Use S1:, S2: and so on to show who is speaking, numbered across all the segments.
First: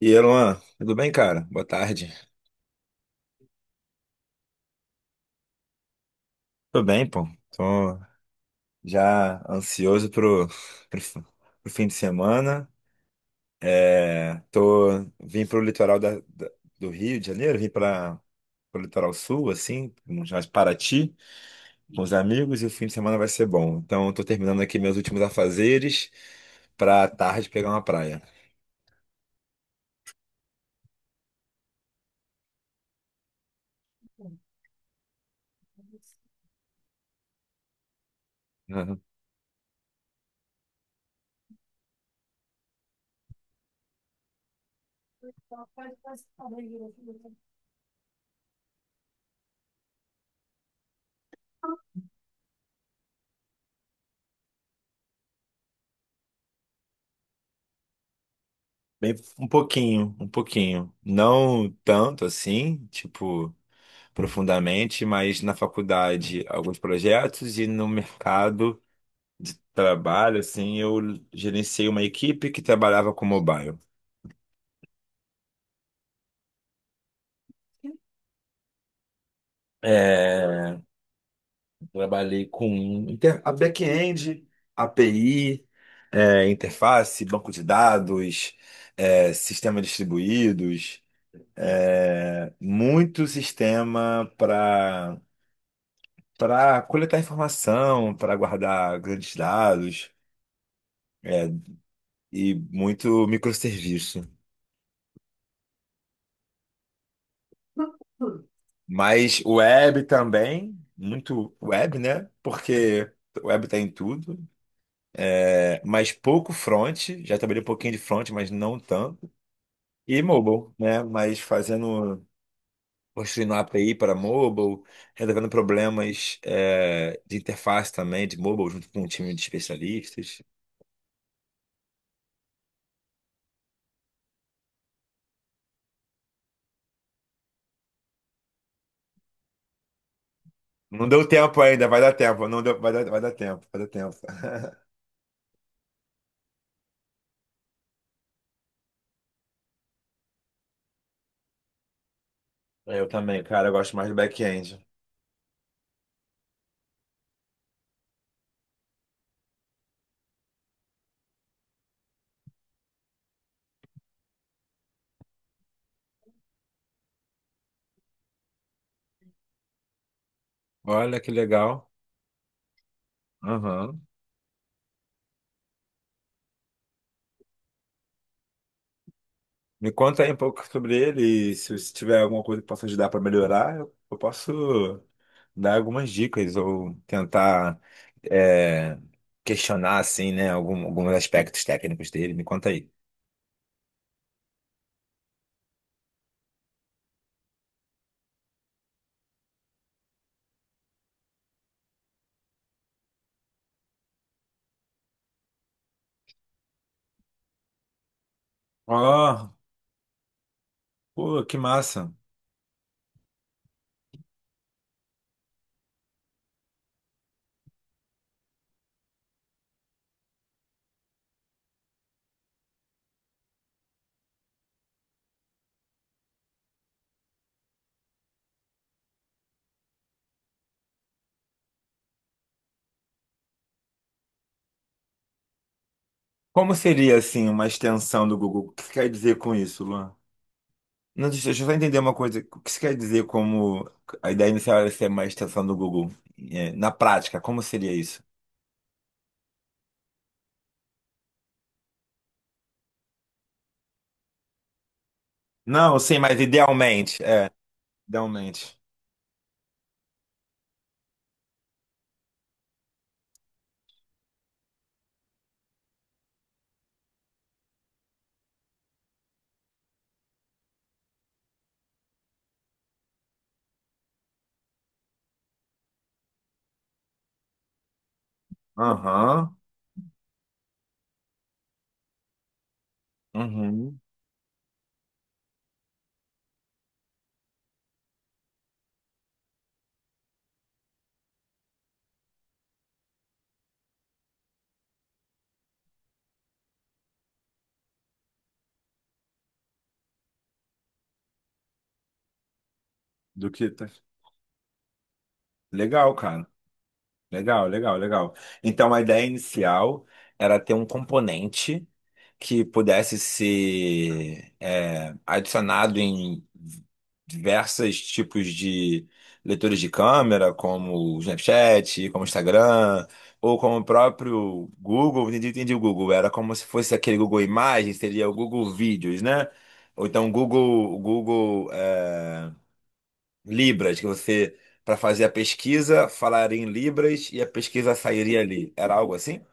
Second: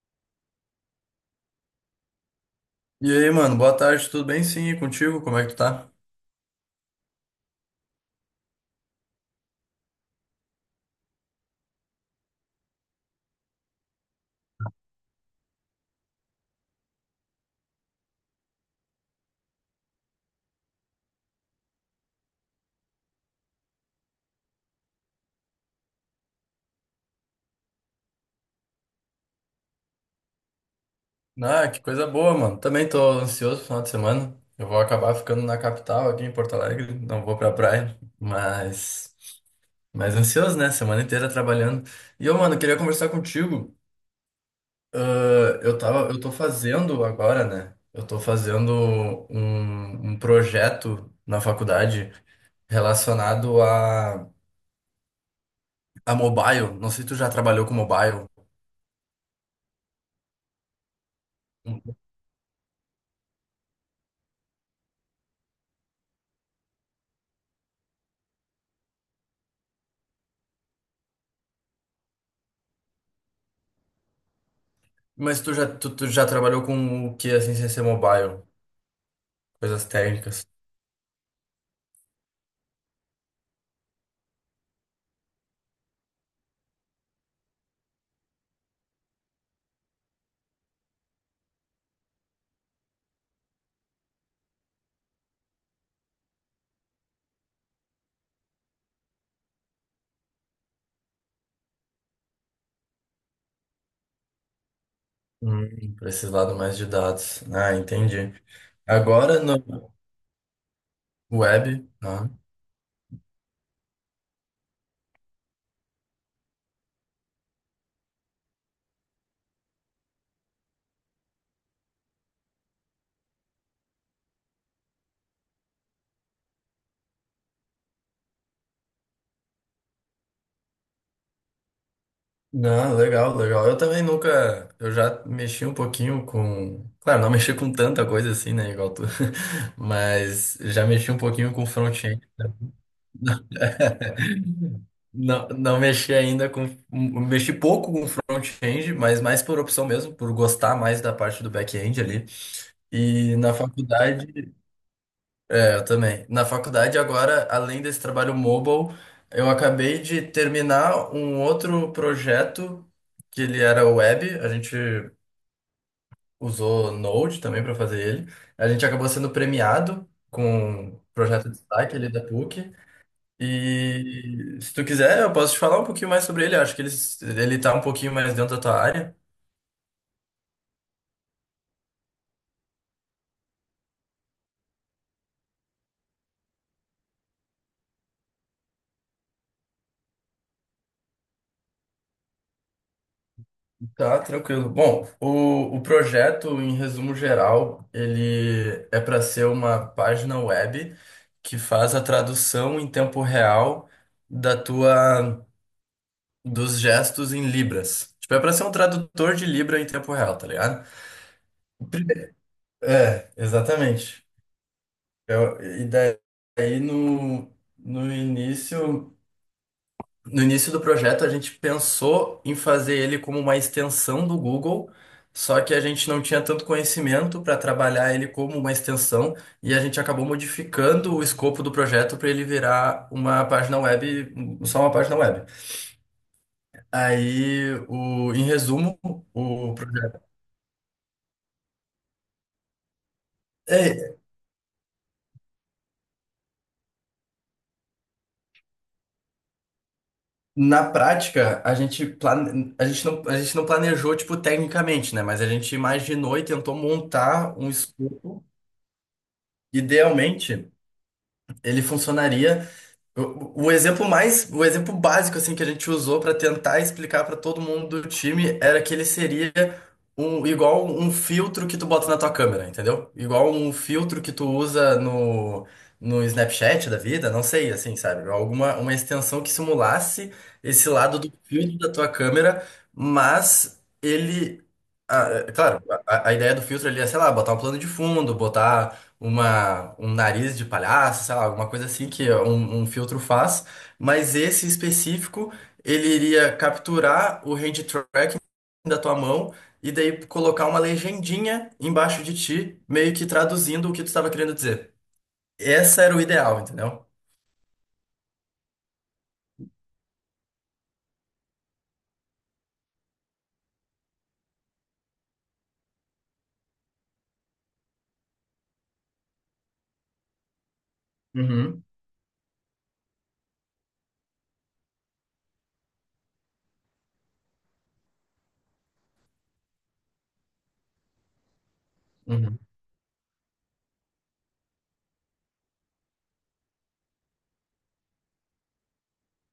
S1: E aí, Luan, tudo bem, cara? Boa tarde.
S2: E aí, mano, boa tarde, tudo bem? Sim, e contigo, como é que tu tá?
S1: Tô bem, pô. Tô já ansioso pro, fi- pro fim de semana. É, tô, vim pro litoral do Rio de Janeiro, vim para pro litoral sul, assim, mais Paraty, com os amigos, e o fim de semana vai ser bom. Então, eu tô terminando aqui meus últimos afazeres pra tarde pegar uma praia.
S2: Ah, que coisa boa, mano. Também tô ansioso pro final de semana. Eu vou acabar ficando na capital aqui em Porto Alegre, não vou pra praia,
S1: Uhum.
S2: mas ansioso, né? Semana inteira trabalhando. E eu, mano, queria conversar contigo. Ah, eu tô fazendo agora, né? Eu tô fazendo um projeto na faculdade relacionado a mobile. Não sei se tu já trabalhou com mobile.
S1: Bem, um pouquinho, um pouquinho. Não tanto assim, tipo. Profundamente, mas na faculdade alguns projetos e no mercado de trabalho, assim, eu gerenciei uma equipe que trabalhava com mobile.
S2: Mas tu já trabalhou com o que, assim, sem ser mobile? Coisas técnicas.
S1: É, trabalhei com a back-end, API, interface, banco de dados, sistema distribuídos, muito sistema para coletar informação, para guardar grandes dados e muito microserviço.
S2: Pra esse lado mais de dados. Ah, entendi. Agora
S1: Mas
S2: no
S1: web também, muito
S2: web.
S1: web, né?
S2: Ah.
S1: Porque web tá em tudo. É, mas pouco front, já trabalhei um pouquinho de front, mas não tanto. E mobile, né? Mas fazendo, construindo a API para mobile, resolvendo problemas de interface também de mobile, junto com um time de especialistas.
S2: Não, legal, legal. Eu também nunca. Eu já mexi um pouquinho com. Claro, não mexi com tanta coisa assim, né, igual tu. Mas já
S1: Não
S2: mexi um
S1: deu
S2: pouquinho
S1: tempo
S2: com
S1: ainda, vai dar
S2: front-end.
S1: tempo, não deu, vai dar, vai dar tempo.
S2: Não, não mexi ainda com. Mexi pouco com front-end, mas mais por opção mesmo, por gostar mais da parte do back-end ali.
S1: Eu
S2: E
S1: também,
S2: na
S1: cara, eu gosto mais do
S2: faculdade.
S1: back-end.
S2: É, eu também. Na faculdade, agora, além desse trabalho mobile, eu acabei de terminar um outro projeto que ele era web. A gente usou Node também para fazer ele. A gente acabou sendo premiado com o
S1: Olha que
S2: projeto de
S1: legal.
S2: destaque ali da PUC.
S1: Aham.
S2: E se tu quiser, eu posso te falar um pouquinho mais sobre ele. Acho que ele tá um pouquinho mais dentro da tua área.
S1: Me conta aí um pouco sobre ele e se você tiver alguma coisa que possa ajudar para melhorar, eu posso dar algumas dicas ou tentar é, questionar assim, né, alguns aspectos técnicos dele. Me conta aí.
S2: Tá, tranquilo. Bom, o projeto, em resumo geral, ele é para ser uma página web que faz a tradução em tempo real da tua dos gestos em Libras. Tipo, é para ser um tradutor de
S1: Ah,
S2: Libra em tempo real, tá ligado?
S1: pô, que massa.
S2: É, exatamente. E daí no início. No início do projeto, a gente pensou em fazer ele como uma extensão do Google, só que a gente não tinha tanto conhecimento para trabalhar ele como uma extensão e a gente acabou modificando o escopo do projeto para ele virar uma página web, só uma página web.
S1: Como seria assim uma
S2: Aí,
S1: extensão do
S2: em
S1: Google? O que você
S2: resumo,
S1: quer dizer com
S2: o
S1: isso, Luan?
S2: projeto.
S1: Não, deixa eu só entender uma coisa. O que você quer dizer como
S2: É,
S1: a ideia inicial era ser uma extensão do Google? É, na prática, como seria isso?
S2: Na prática, a gente não planejou, tipo, tecnicamente, né? Mas a gente
S1: Não, sim,
S2: imaginou
S1: mas
S2: e tentou
S1: idealmente, é,
S2: montar um escopo.
S1: idealmente.
S2: Idealmente, ele funcionaria. O exemplo básico assim que a gente usou para tentar explicar para todo mundo do time era que ele seria igual um filtro que tu bota na tua câmera, entendeu? Igual um filtro que tu usa no Snapchat da vida, não sei, assim, sabe? Alguma uma extensão que
S1: Aham,
S2: simulasse esse lado do filtro da tua câmera, mas
S1: uhum,
S2: é claro, a ideia do filtro ali é, sei lá, botar um plano de fundo, botar um nariz de palhaço, sei lá, alguma coisa assim que um filtro faz, mas esse específico, ele iria capturar o hand tracking da tua mão e daí colocar uma legendinha embaixo de ti, meio que
S1: do que
S2: traduzindo
S1: tá.
S2: o que tu estava querendo dizer. Essa
S1: Legal,
S2: era o
S1: cara.
S2: ideal, entendeu?
S1: Legal, legal, legal. Então a ideia inicial era ter um componente que pudesse ser adicionado em diversos tipos de leitores de câmera, como o
S2: Uhum,
S1: Snapchat, como o Instagram, ou como o próprio Google. Entendi, entendi o Google. Era como se fosse aquele Google Imagens, seria o Google Vídeos, né? Ou então Google.
S2: uhum.
S1: Libras, que você, para fazer a pesquisa, falaria em Libras e a pesquisa sairia ali. Era algo assim?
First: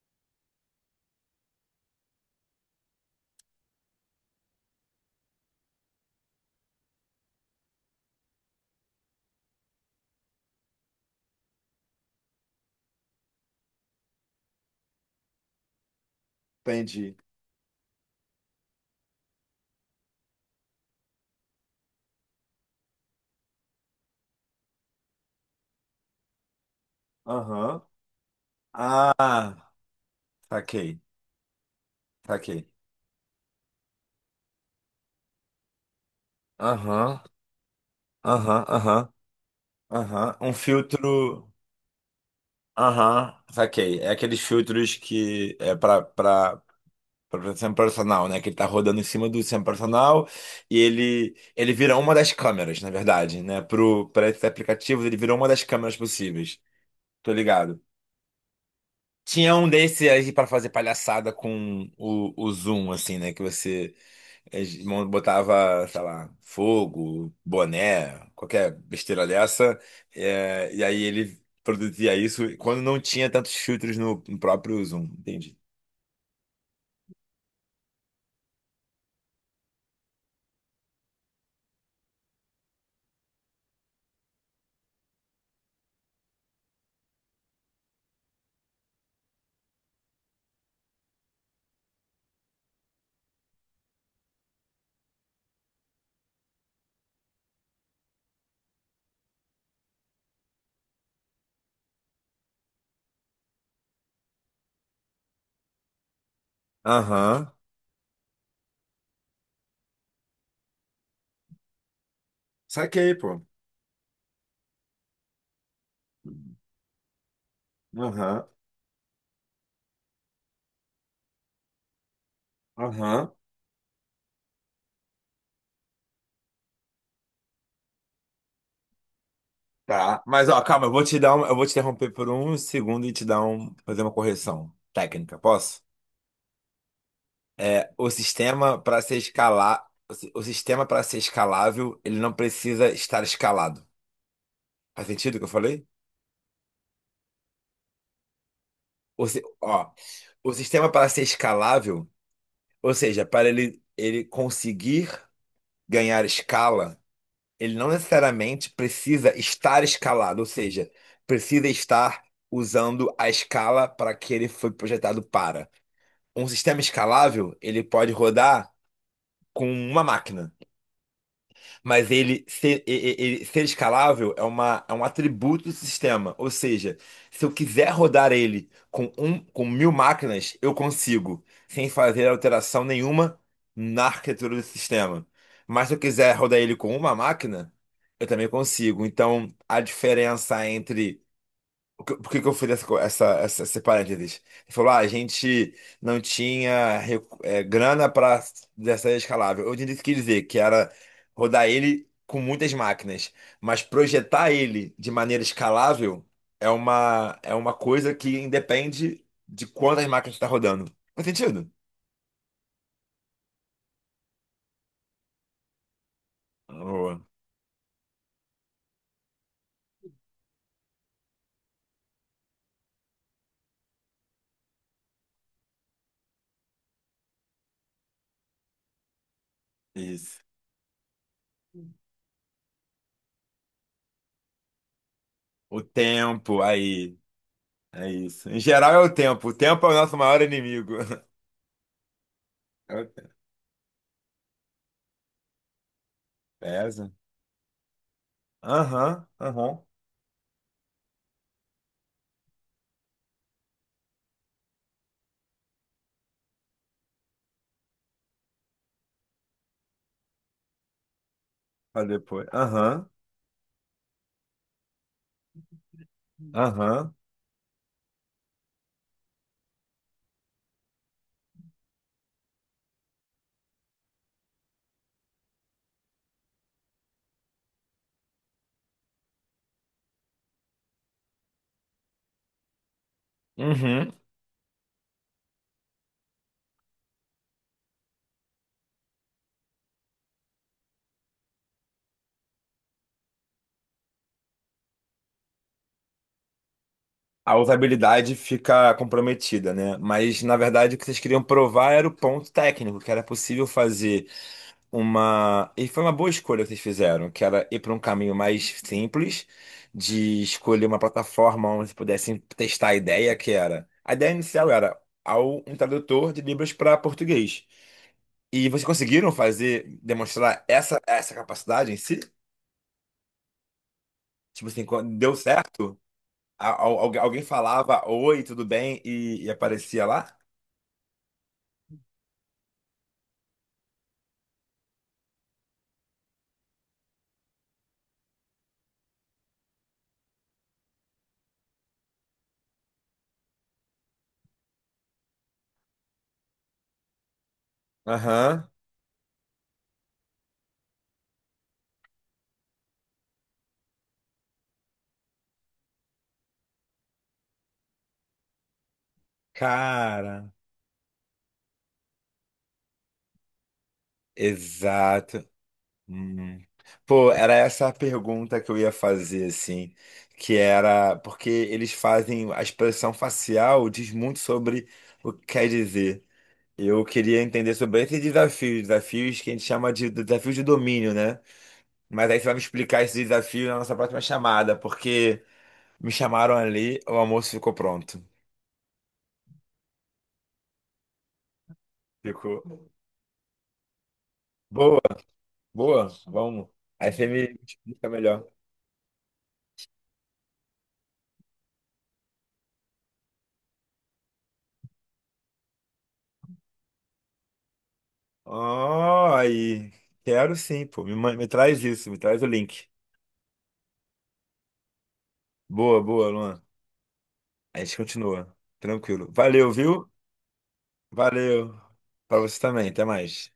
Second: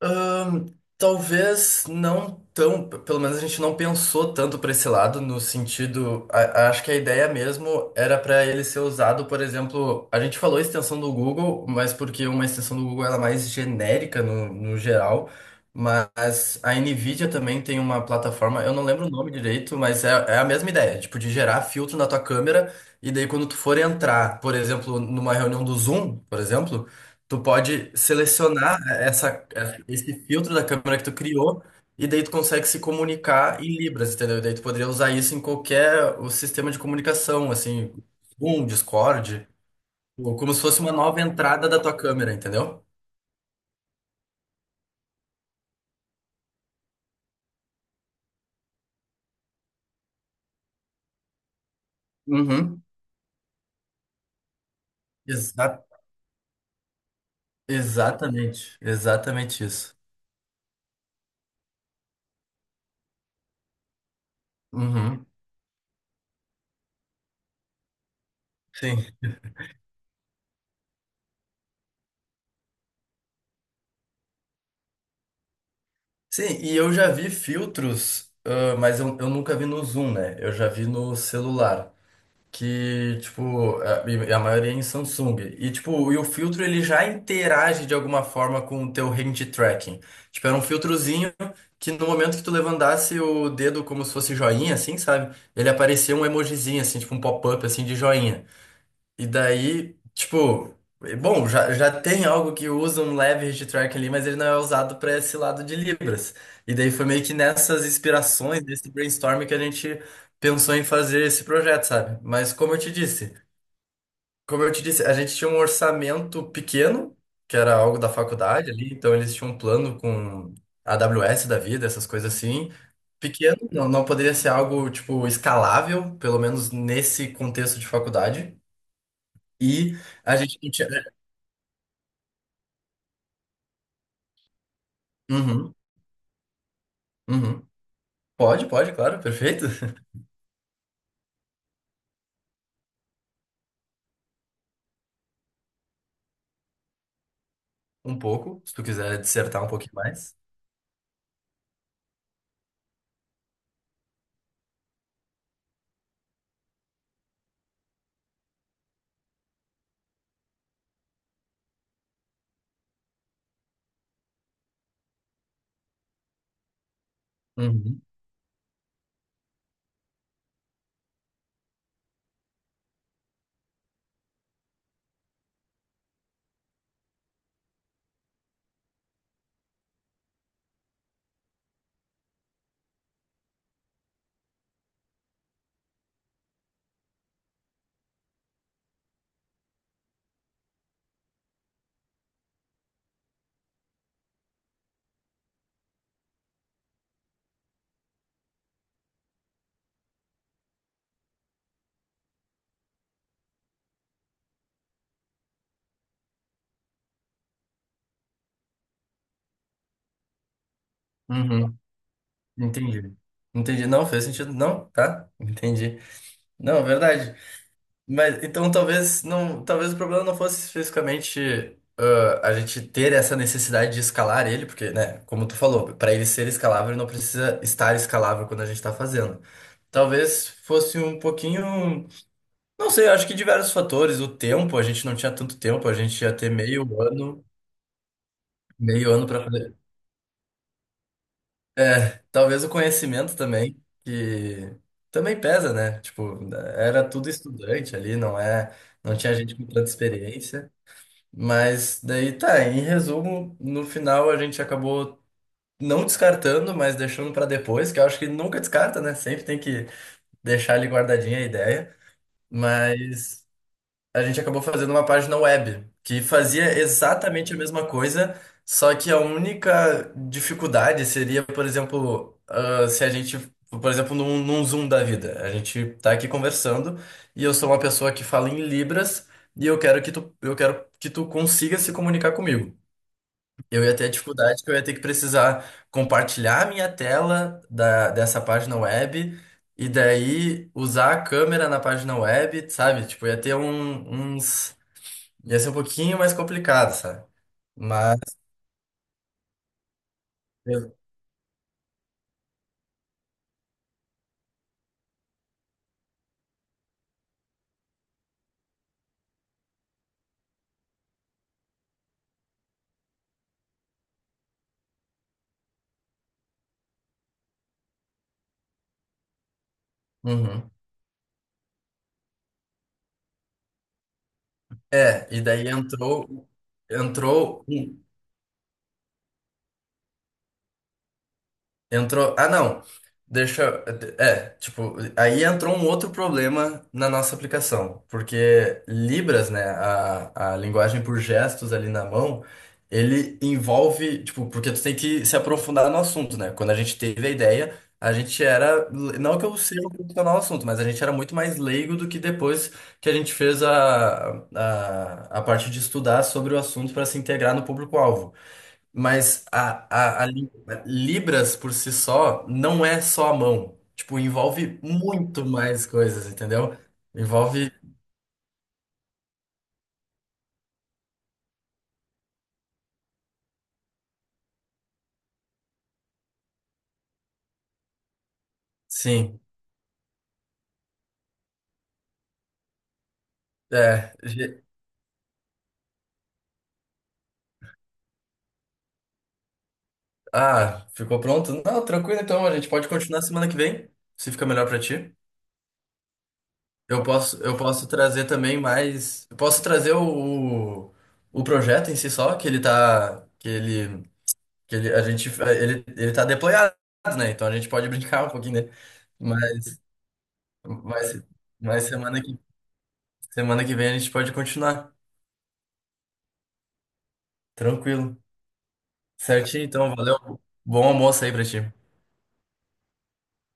S2: Ahn, talvez não tão, pelo menos a gente não pensou tanto para esse lado, no sentido, acho que a ideia mesmo era para ele ser usado, por exemplo, a gente falou extensão do Google, mas porque uma extensão do Google ela é mais genérica no geral, mas a
S1: Entendi.
S2: NVIDIA também tem uma plataforma, eu não lembro o nome direito, mas é a mesma ideia, tipo, de gerar filtro na tua câmera, e daí quando tu for entrar, por exemplo, numa reunião do Zoom, por exemplo, tu
S1: Aham.
S2: pode selecionar
S1: Ah,
S2: esse filtro da câmera
S1: saquei,
S2: que tu criou e daí tu
S1: saquei.
S2: consegue se comunicar em Libras, entendeu? E daí tu poderia usar isso em qualquer o sistema de
S1: Aham,
S2: comunicação, assim,
S1: aham,
S2: Zoom,
S1: aham,
S2: Discord,
S1: aham.
S2: ou
S1: Um
S2: como se fosse uma nova
S1: filtro.
S2: entrada da tua câmera, entendeu?
S1: Aham, saquei. É aqueles filtros que é para sempre personal, né? Que ele tá rodando em cima do sempre personal e ele vira uma das câmeras,
S2: Uhum.
S1: na verdade, né? Pro Para esses aplicativos, ele virou uma das
S2: Exa
S1: câmeras possíveis. Tô ligado.
S2: exatamente,
S1: Tinha
S2: exatamente
S1: um
S2: isso.
S1: desse aí pra fazer palhaçada com o Zoom, assim, né? Que você eh,
S2: Uhum.
S1: botava, sei lá, fogo, boné, qualquer
S2: Sim.
S1: besteira dessa. E aí ele produzia isso quando não tinha tantos filtros no próprio Zoom, entendi.
S2: Sim, e eu já vi filtros, mas eu nunca vi no Zoom, né? Eu já vi no celular e a maioria é em Samsung. E, tipo, o filtro ele já interage de alguma forma com o teu hand tracking. Tipo, era um filtrozinho que no momento que tu levantasse o dedo como se fosse joinha, assim, sabe? Ele aparecia um emojizinho, assim, tipo um pop-up, assim, de joinha. E daí, tipo, bom, já tem algo que usa um leve hittrack ali, mas ele não é usado para esse lado de Libras. E daí foi meio que
S1: Aham.
S2: nessas inspirações, nesse brainstorm que a gente pensou em fazer esse projeto, sabe? Mas
S1: Saquei, pô.
S2: como eu te disse, a gente tinha um orçamento pequeno, que era algo da
S1: Aham.
S2: faculdade ali, então eles tinham um plano com a AWS da vida, essas coisas assim.
S1: Aham.
S2: Pequeno, não, não poderia ser algo, tipo, escalável, pelo menos nesse contexto de faculdade. E
S1: Tá.
S2: a
S1: Mas,
S2: gente
S1: ó,
S2: não
S1: calma,
S2: tinha,
S1: eu vou
S2: né?
S1: te dar um, eu vou te interromper por um segundo e te dar um, fazer uma correção técnica,
S2: Uhum,
S1: posso?
S2: uhum.
S1: É,
S2: Pode, pode, claro, perfeito.
S1: o sistema para ser escalável, ele não precisa estar escalado. Faz sentido o que eu falei?
S2: Um pouco, se tu quiser dissertar um
S1: Ó,
S2: pouquinho mais.
S1: o sistema para ser escalável, ou seja, para ele conseguir ganhar escala, ele não necessariamente precisa estar escalado, ou seja, precisa estar usando a escala para que ele foi projetado para. Um sistema escalável, ele
S2: Uhum,
S1: pode rodar com uma máquina. Mas ele ser escalável é, é um atributo do sistema. Ou seja, se eu quiser rodar ele com mil máquinas, eu consigo, sem fazer alteração nenhuma na arquitetura do sistema. Mas se eu quiser rodar ele com uma máquina, eu também consigo. Então, a diferença entre que- Por que que eu fiz essa, co- essa, esse parênteses? Ele falou, ah, a gente não tinha recu- é, grana para dessa escalável. Eu entendi o que quer dizer, que era rodar ele com muitas máquinas, mas projetar ele de maneira escalável é é uma coisa que independe de quantas máquinas está rodando. Faz sentido?
S2: uhum. Entendi. Entendi. Não, fez sentido. Não, tá? Entendi. Não, é
S1: Boa.
S2: verdade. Mas então talvez não, talvez o problema não fosse especificamente, a gente ter essa necessidade de escalar ele, porque, né, como tu falou, para ele ser escalável, ele não precisa estar escalável quando a gente tá fazendo.
S1: Isso.
S2: Talvez fosse um pouquinho. Não sei, acho que diversos fatores. O tempo, a gente não tinha tanto
S1: O
S2: tempo, a gente ia ter
S1: tempo,
S2: meio
S1: aí.
S2: ano,
S1: É isso. Em geral é o
S2: para
S1: tempo. O
S2: fazer.
S1: tempo é o nosso maior inimigo.
S2: Talvez o
S1: É o tempo.
S2: conhecimento também, que também pesa, né? Tipo, era
S1: Pesa.
S2: tudo estudante ali, não é, não
S1: Aham,
S2: tinha gente com
S1: aham.
S2: tanta experiência. Mas daí tá, em resumo, no final a gente acabou não descartando, mas deixando para depois, que eu acho que nunca descarta, né? Sempre tem que deixar ali guardadinha a ideia.
S1: Pra depois. Aham,
S2: Mas a gente acabou fazendo uma página web que fazia
S1: aham,
S2: exatamente a mesma coisa, só que a única dificuldade seria, por exemplo, se a gente, por exemplo, num Zoom da vida, a gente tá aqui conversando e eu sou uma pessoa que fala em Libras e eu quero que tu consiga se comunicar comigo. Eu ia ter a
S1: uhum.
S2: dificuldade que eu ia ter que precisar compartilhar a minha tela dessa página web. E daí usar a câmera na página web, sabe? Tipo, ia ser um pouquinho mais complicado, sabe?
S1: A
S2: Mas.
S1: usabilidade fica comprometida, né? Mas, na
S2: eu-
S1: verdade, o que vocês queriam provar era o ponto técnico, que era possível fazer uma. E foi uma boa escolha que vocês fizeram, que era ir para um caminho mais simples, de escolher uma plataforma onde vocês pudessem testar a ideia, que era. A ideia inicial era um tradutor de Libras para português. E vocês conseguiram fazer, demonstrar
S2: Uhum.
S1: essa capacidade em si? Tipo assim, quando- deu
S2: É, e daí
S1: certo?
S2: entrou.
S1: Alguém
S2: Entrou. um
S1: falava oi, tudo bem? E aparecia lá?
S2: Ah, não. Deixa. É, tipo, aí entrou um outro problema na nossa aplicação, porque Libras, né, a linguagem por gestos ali na mão, ele envolve, tipo, porque tu tem que se aprofundar no assunto, né? Quando a gente teve a ideia, a gente
S1: Aham.
S2: era, não que eu seja um profissional no assunto, mas a gente era muito mais leigo do que depois que a gente fez a parte de estudar sobre o assunto para se integrar no público-alvo. Mas
S1: Cara,
S2: Libras por si só não é só a mão. Tipo, envolve muito
S1: exato.
S2: mais coisas,
S1: Hum.
S2: entendeu?
S1: Pô, era
S2: Envolve,
S1: essa a pergunta que eu ia fazer, assim, que era porque eles fazem a expressão facial diz muito sobre o que quer dizer. Eu queria entender sobre esses desafios, desafios
S2: sim.
S1: que a gente chama de desafios de domínio, né? Mas aí você vai me explicar esse desafio na nossa
S2: É.
S1: próxima chamada, porque me chamaram ali, o almoço ficou pronto.
S2: Ah, ficou pronto? Não, tranquilo então, a
S1: Ficou.
S2: gente pode continuar semana que vem, se fica melhor pra
S1: Boa.
S2: ti.
S1: Boa, vamos. Aí você me
S2: Eu posso
S1: explica
S2: trazer
S1: melhor.
S2: também mais. Eu posso trazer o projeto em si só, que ele tá. Que ele, a gente, ele tá deployado, né? Então a gente pode brincar um pouquinho, né?
S1: Ah, aí. Quero sim, pô.
S2: Mas,
S1: Me traz
S2: mas,
S1: isso, me traz o link.
S2: semana que vem a gente pode continuar.
S1: Boa, boa, Luan. Aí a gente
S2: Tranquilo.
S1: continua. Tranquilo.
S2: Certinho,
S1: Valeu,
S2: então.
S1: viu?
S2: Valeu. Bom almoço aí pra ti.
S1: Valeu. Pra você também. Até mais.